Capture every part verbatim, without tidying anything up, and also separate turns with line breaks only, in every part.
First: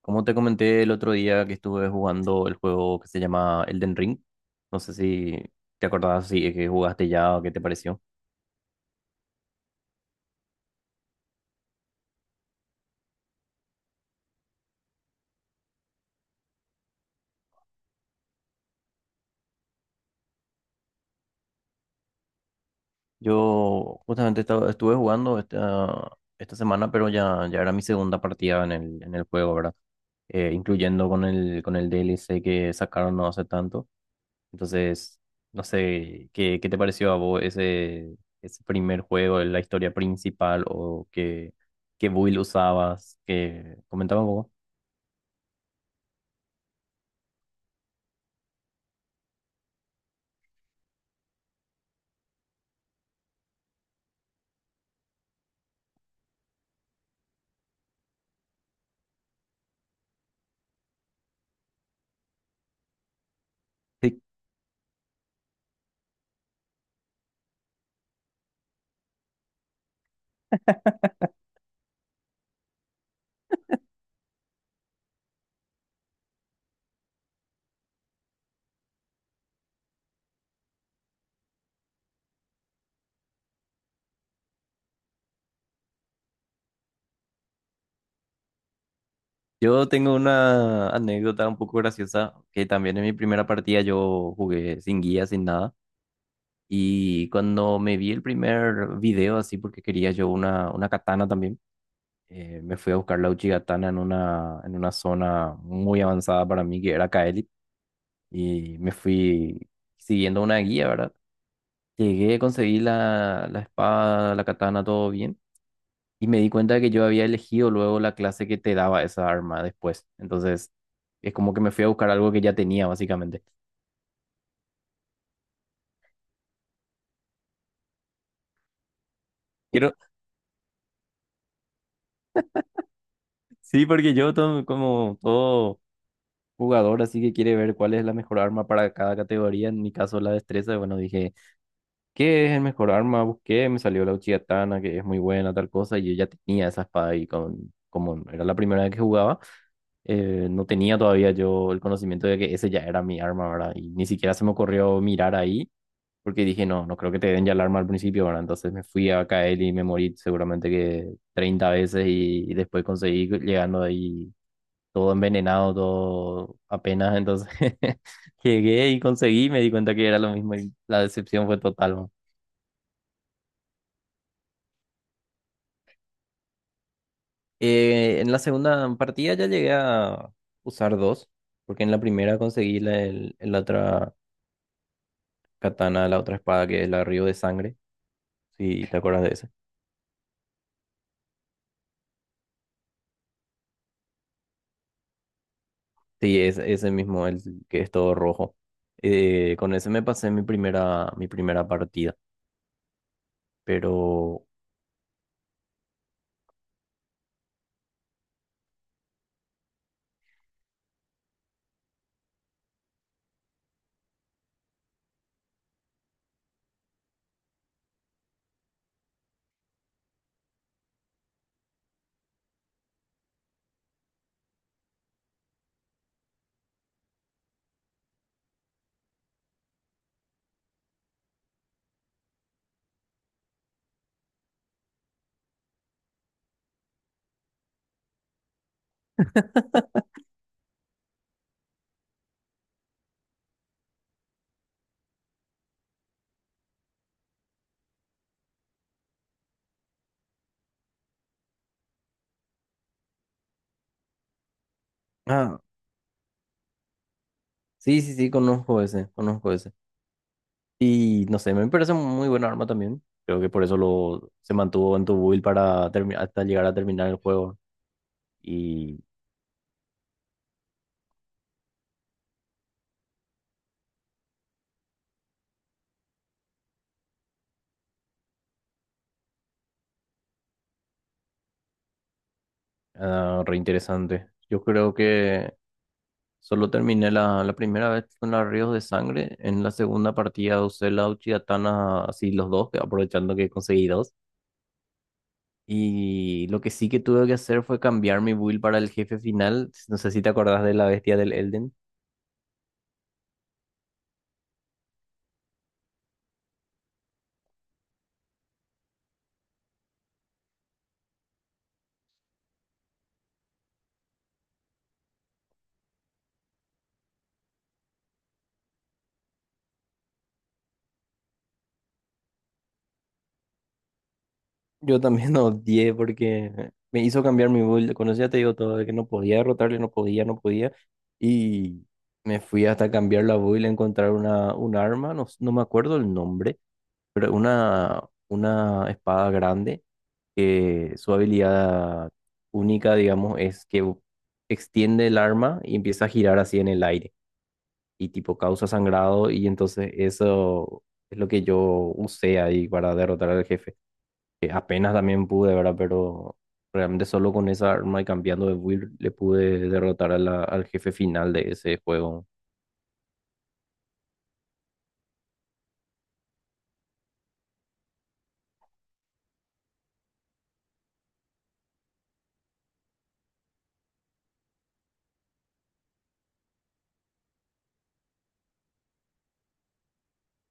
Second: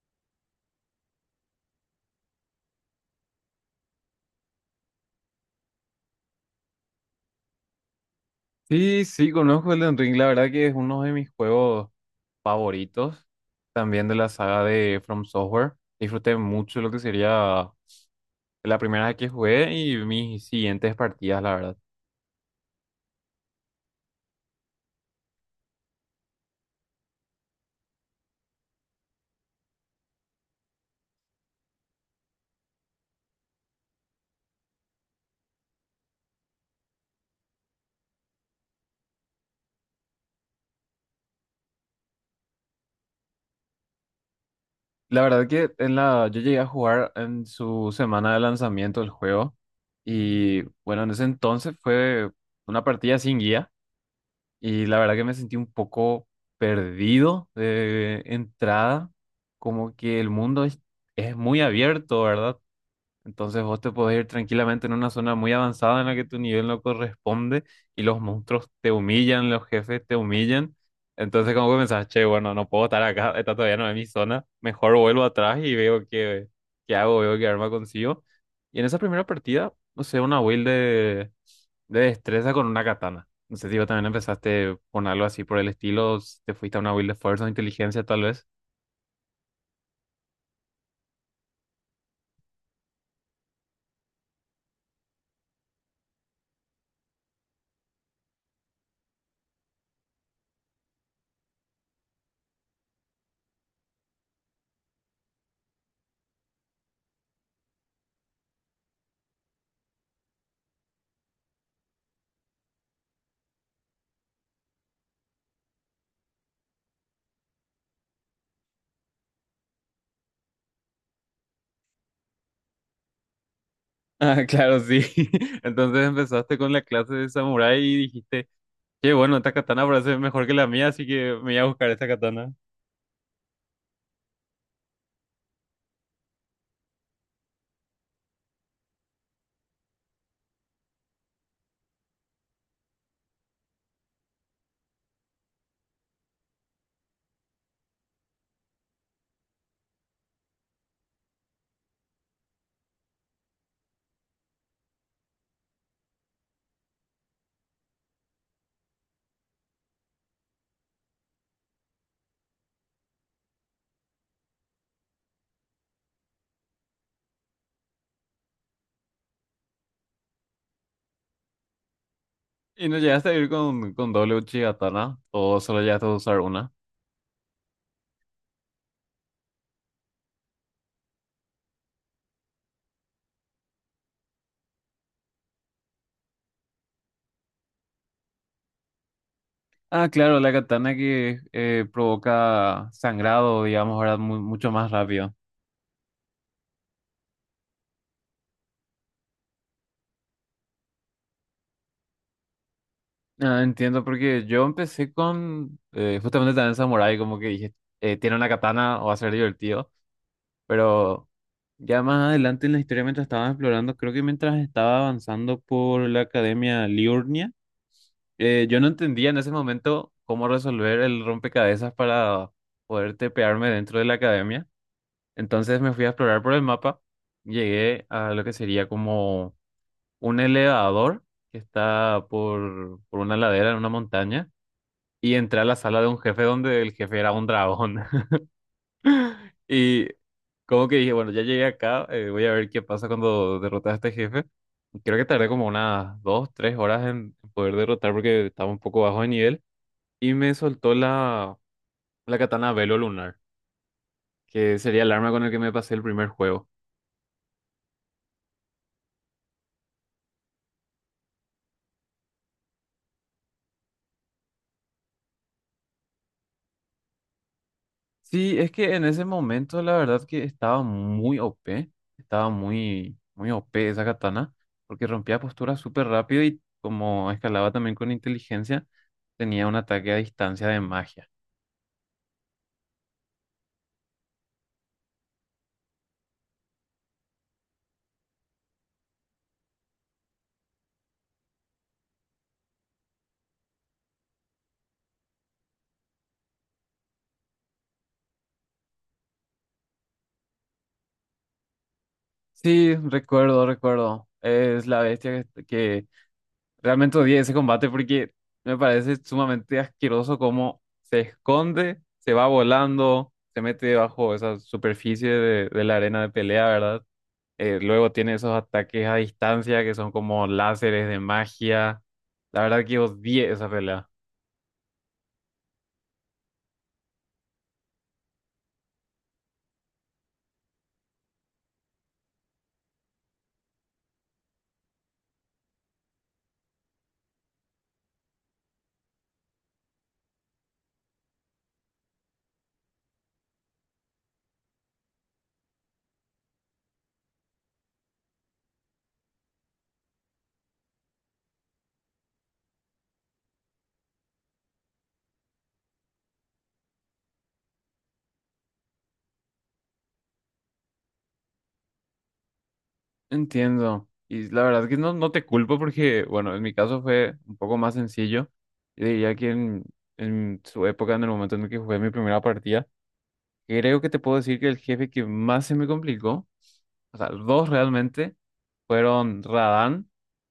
Como te comenté el otro día que estuve jugando el juego que se llama Elden Ring, no sé si te acordabas si es que jugaste ya o qué te pareció.
Sí, sí, conozco Elden Ring. La verdad que es uno de mis juegos favoritos, también de la saga de From Software. Disfruté mucho lo que sería la primera vez que jugué y mis siguientes partidas, la verdad.
Yo justamente estaba- estuve jugando esta, esta semana, pero ya, ya era mi segunda partida en el, en el juego, ¿verdad? Eh, incluyendo con el, con el D L C que sacaron no hace tanto. Entonces, no sé, ¿qué, qué te pareció a vos ese, ese primer juego, la historia principal o qué, qué build usabas? Que comentaba un poco.
La verdad que en la, yo llegué a jugar en su semana de lanzamiento del juego y bueno, en ese entonces fue una partida sin guía, y la verdad que me sentí un poco perdido de entrada, como que el mundo es es muy abierto, ¿verdad? Entonces vos te podés ir tranquilamente en una zona muy avanzada en la que tu nivel no corresponde y los monstruos te humillan, los jefes te humillan. Entonces como que pensás: che, bueno, no puedo estar acá, esta todavía no es mi zona, mejor vuelvo atrás y veo qué, qué hago, veo qué arma consigo. Y en esa primera partida, no sé, una build de, de destreza con una katana. No sé si vos también empezaste con algo así por el estilo, si te fuiste a una build de fuerza o inteligencia tal vez.
Yo tengo una anécdota un poco graciosa, que también en mi primera partida yo jugué sin guía, sin nada, y cuando me vi el primer video así, porque quería yo una, una katana también, eh, me fui a buscar la Uchi Katana en una, en una zona muy avanzada para mí, que era Kaelit, y me fui siguiendo una guía, ¿verdad? Llegué, conseguí la, la espada, la katana, todo bien. Y me di cuenta de que yo había elegido luego la clase que te daba esa arma después. Entonces, es como que me fui a buscar algo que ya tenía, básicamente.
Ah, claro, sí. ¿Entonces empezaste con la clase de samurái y dijiste... qué bueno, esta katana
Quiero,
parece mejor que la mía, así que me voy a buscar esta katana?
sí, porque yo to- como todo jugador, así que quiere ver cuál es la mejor arma para cada categoría. En mi caso, la destreza. Bueno, dije, ¿qué es el mejor arma? Busqué, me salió la Uchiha Tana, que es muy buena, tal cosa. Y yo ya tenía esa espada y con, como era la primera vez que jugaba, eh, no tenía todavía yo el conocimiento de que ese ya era mi arma, ¿verdad? Y ni siquiera se me ocurrió mirar ahí, porque dije, no, no creo que te den ya alarma al principio, ¿verdad? Entonces me fui a caer y me morí seguramente que treinta veces y, y después conseguí llegando ahí todo envenenado, todo apenas, entonces llegué y conseguí, me di cuenta que era lo mismo y la decepción fue total, ¿no?
¿Y no llegaste a ir con, con doble uchi katana? ¿O solo llegaste a usar una?
Eh, en la segunda partida ya llegué a usar dos, porque en la primera conseguí la, el- la otra katana, la otra espada que es la Río de Sangre, si te acuerdas de.
Ah, claro, la katana que eh, provoca sangrado, digamos, ahora mu- mucho más rápido.
Sí, es ese mismo, el que es todo rojo. Eh, con ese me pasé mi primera, mi primera partida.
Ah, entiendo, porque
Pero.
yo empecé con eh, justamente también Samurai, como que dije: eh, tiene una katana, o va a ser divertido. Pero ya más adelante en la historia, mientras estaba explorando, creo que mientras estaba avanzando por la academia Liurnia, Eh, yo no entendía en ese momento cómo resolver el rompecabezas para poder tepearme dentro de la academia. Entonces me fui a explorar por el mapa. Llegué a lo que sería como un elevador que está por, por una ladera en una montaña. Y entré a la sala de un jefe donde el jefe era un dragón. Y como que dije: bueno, ya llegué acá, eh, voy a ver qué pasa cuando derrotas a este jefe. Creo que tardé como unas dos, tres horas en poder derrotar porque estaba un poco bajo de nivel. Y me soltó la, la katana Velo Lunar, que sería el arma con el que
Ah,
me pasé el primer juego.
sí, sí, sí, conozco ese, conozco ese. Y no sé, me parece un muy buen arma también. Creo que por eso lo, se mantuvo en tu build para termi- hasta llegar a terminar el juego.
Sí, es que
Y,
en ese momento la verdad que estaba muy O P, estaba muy, muy O P esa katana, porque rompía posturas súper rápido y como escalaba también con inteligencia, tenía un ataque a distancia de magia.
ah, re interesante. Yo creo que solo terminé la, la primera vez con la Ríos de Sangre. En la segunda partida usé la Uchigatana así los dos, aprovechando que conseguí dos. Y lo que sí que tuve que hacer fue cambiar mi build para el jefe final. No sé si te acordás de la bestia del Elden.
Sí, recuerdo, recuerdo. Es la bestia que, que realmente odié ese combate porque me parece sumamente asqueroso cómo se esconde, se va volando, se mete debajo de esa superficie de, de la arena de pelea, ¿verdad? Eh, luego tiene esos ataques a distancia que son como láseres de magia. La verdad que odié esa pelea.
Yo también odié porque me hizo cambiar mi build, cuando ya te digo todo, de que no podía derrotarle, no podía, no podía. Y me fui hasta cambiar la build, encontrar una, un arma, no, s- no me acuerdo el nombre, pero una, una espada grande que su habilidad única, digamos, es que extiende el arma y empieza a girar así en el aire, y tipo causa sangrado y entonces eso es lo que yo usé ahí para derrotar al jefe. Que apenas también pude, ¿verdad? Pero realmente solo con esa arma y cambiando de build le pude derrotar a la- al jefe final de ese juego.
Entiendo. Y la verdad que no, no te culpo porque, bueno, en mi caso fue un poco más sencillo. Yo diría que en, en su época, en el momento en el que jugué mi primera partida, creo que te puedo decir que el jefe que más se me complicó, o sea, dos realmente, fueron Radan,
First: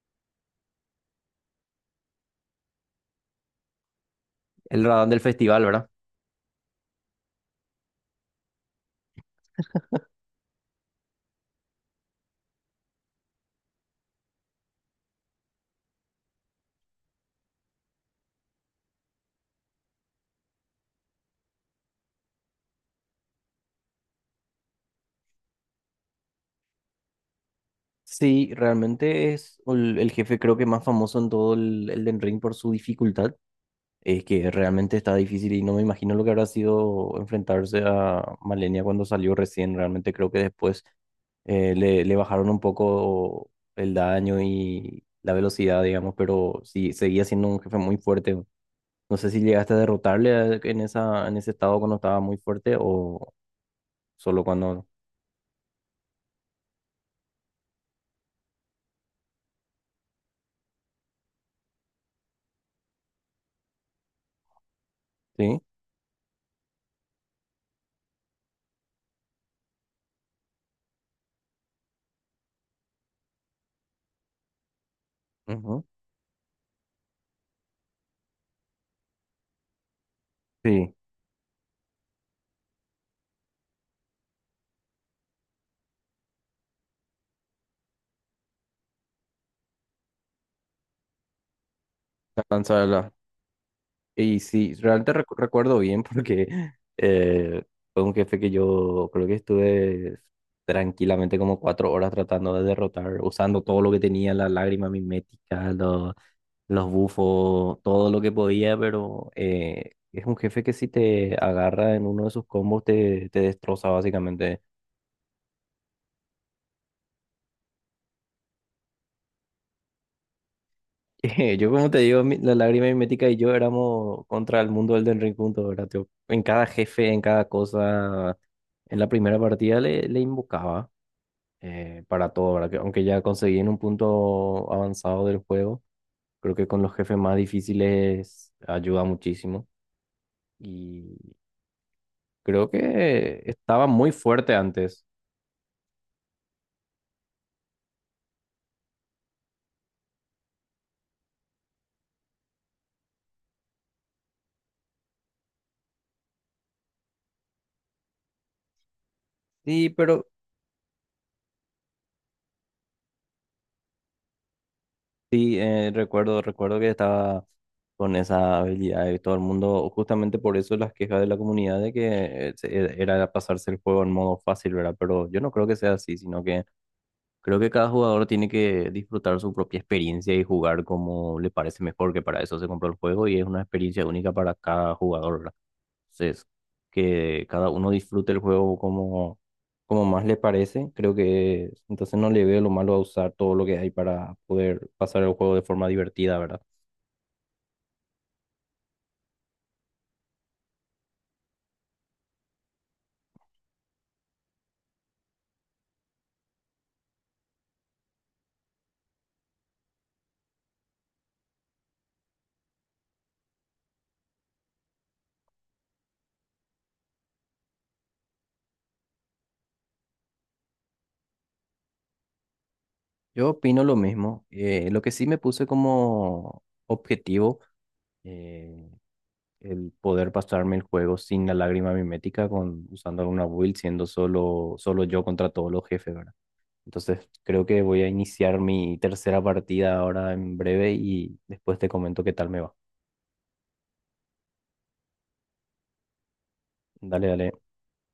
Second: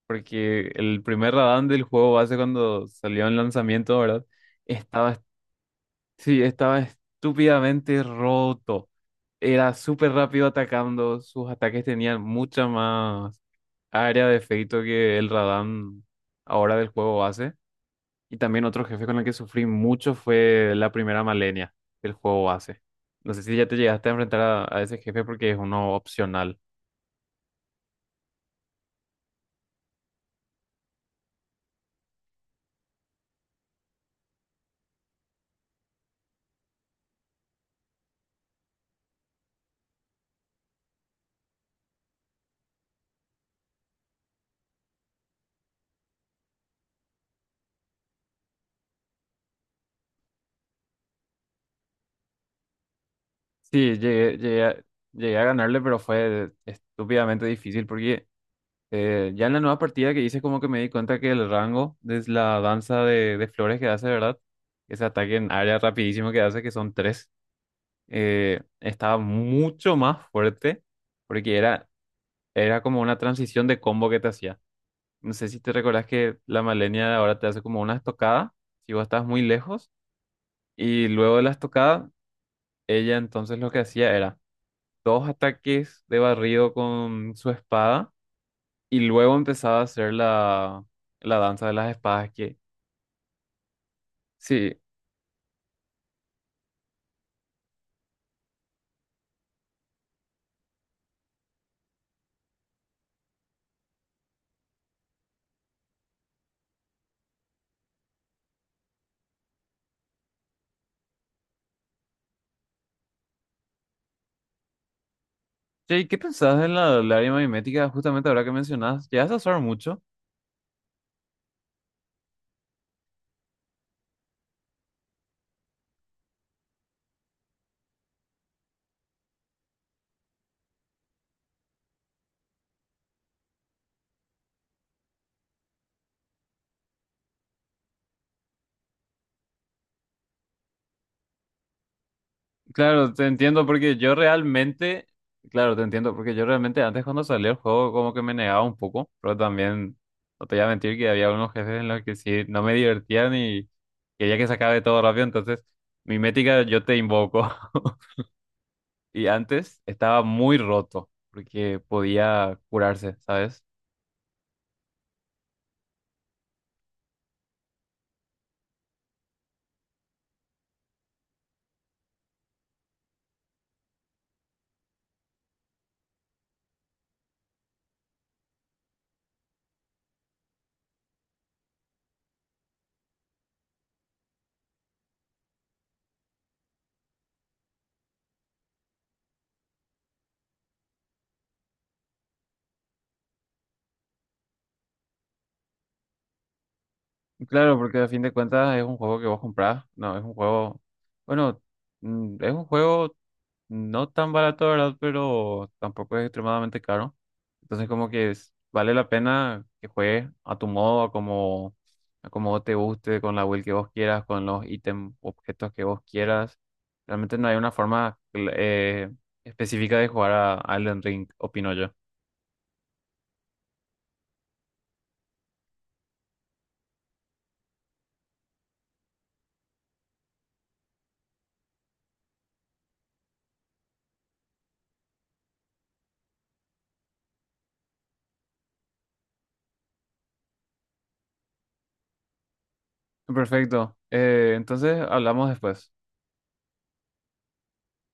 porque el primer Radan del juego base cuando salió en lanzamiento, ¿verdad?
El Radán del
Estaba,
festival, ¿verdad?
sí, estaba estúpidamente roto. Era súper rápido atacando, sus ataques tenían mucha más área de efecto que el Radan ahora del juego base. Y también otro jefe con el que sufrí mucho fue la primera Malenia del juego base. No sé si ya te llegaste a enfrentar a, a ese jefe porque es uno opcional.
Sí, realmente es el, el jefe creo que más famoso en todo el, el Elden Ring por su dificultad. Es que realmente está difícil y no me imagino lo que habrá sido enfrentarse a Malenia cuando salió recién. Realmente creo que después eh, le, le bajaron un poco el daño y la velocidad, digamos, pero sí, seguía siendo un jefe muy fuerte. No sé si llegaste a derrotarle a- en esa, en ese estado cuando estaba muy fuerte o
Sí, llegué,
solo
llegué a,
cuando.
llegué a ganarle, pero fue estúpidamente difícil porque eh, ya en la nueva partida que hice como que me di cuenta que el rango de la danza de, de flores que hace, ¿verdad? Ese ataque en
Sí,
área rapidísimo que hace, que son tres, eh, estaba mucho más fuerte porque era, era como una transición de combo que te hacía. No sé si te
ujú.
recordás que la Malenia de ahora te hace como una estocada, si vos estás muy lejos,
Sí,
y luego de la estocada, ella entonces lo que hacía era dos ataques de barrido con su espada, y luego empezaba a hacer la, la danza de las espadas
la
que...
lanza de la-. Y sí,
Sí.
realmente recu- recuerdo bien porque eh, fue un jefe que yo creo que estuve tranquilamente como cuatro horas tratando de derrotar, usando todo lo que tenía, la lágrima mimética, los, los bufos, todo lo que podía, pero eh, es un jefe que si te agarra en uno de sus combos te, te destroza básicamente.
Che, ¿y qué pensás de la lágrima mimética? Justamente ahora que mencionás, ¿llegas a usar mucho?
Yo, como te digo, mi- la lágrima mimética y yo éramos contra el mundo del Elden Ring juntos, ¿verdad, tío? En cada jefe, en cada cosa, en la primera partida le, le invocaba eh, para todo, ¿verdad? Que aunque ya conseguí en un punto avanzado del juego, creo que con los jefes más difíciles ayuda muchísimo. Y creo
Claro, te
que
entiendo
estaba
porque
muy
yo
fuerte antes.
realmente, claro, te entiendo porque yo realmente antes cuando salió el juego como que me negaba un poco, pero también no te voy a mentir que había unos jefes en los que sí no me divertían y quería que se acabe todo rápido, entonces mi métrica yo te invoco. Y antes
Sí,
estaba
pero
muy roto porque podía curarse, ¿sabes?
sí, eh, recuerdo, recuerdo que estaba con esa habilidad y todo el mundo, justamente por eso las quejas de la comunidad de que eh, se- eh, era pasarse el juego en modo fácil, ¿verdad? Pero yo no creo que sea así, sino que creo que cada jugador tiene que disfrutar su propia experiencia y jugar como le parece mejor, que para eso se compró el juego y es una experiencia única para cada jugador, ¿verdad? Entonces, que cada uno disfrute el juego como, como más le parece. Creo que entonces no le veo lo malo a usar todo lo que hay para poder pasar el juego de forma divertida, ¿verdad?
Claro, porque a fin de cuentas es un juego que vos comprás. No, es un juego. Bueno, mm, es un juego no tan barato, ¿verdad? Pero tampoco es extremadamente caro. Entonces, como que es- vale la pena que juegues a tu modo, a como, a como te guste, con la build que vos quieras, con los ítems, objetos que vos quieras. Realmente no hay una forma cl- eh, específica de jugar a a Elden Ring, opino yo.
Yo opino lo mismo. Eh, lo que sí me puse como objetivo, eh, el poder pasarme el juego sin la lágrima mimética, con, usando alguna build, siendo solo, solo yo contra todos los jefes, ¿verdad? Entonces, creo que voy a iniciar mi tercera partida ahora en breve y después te comento qué tal me va.
Perfecto. Eh, entonces, hablamos después.
Dale, dale.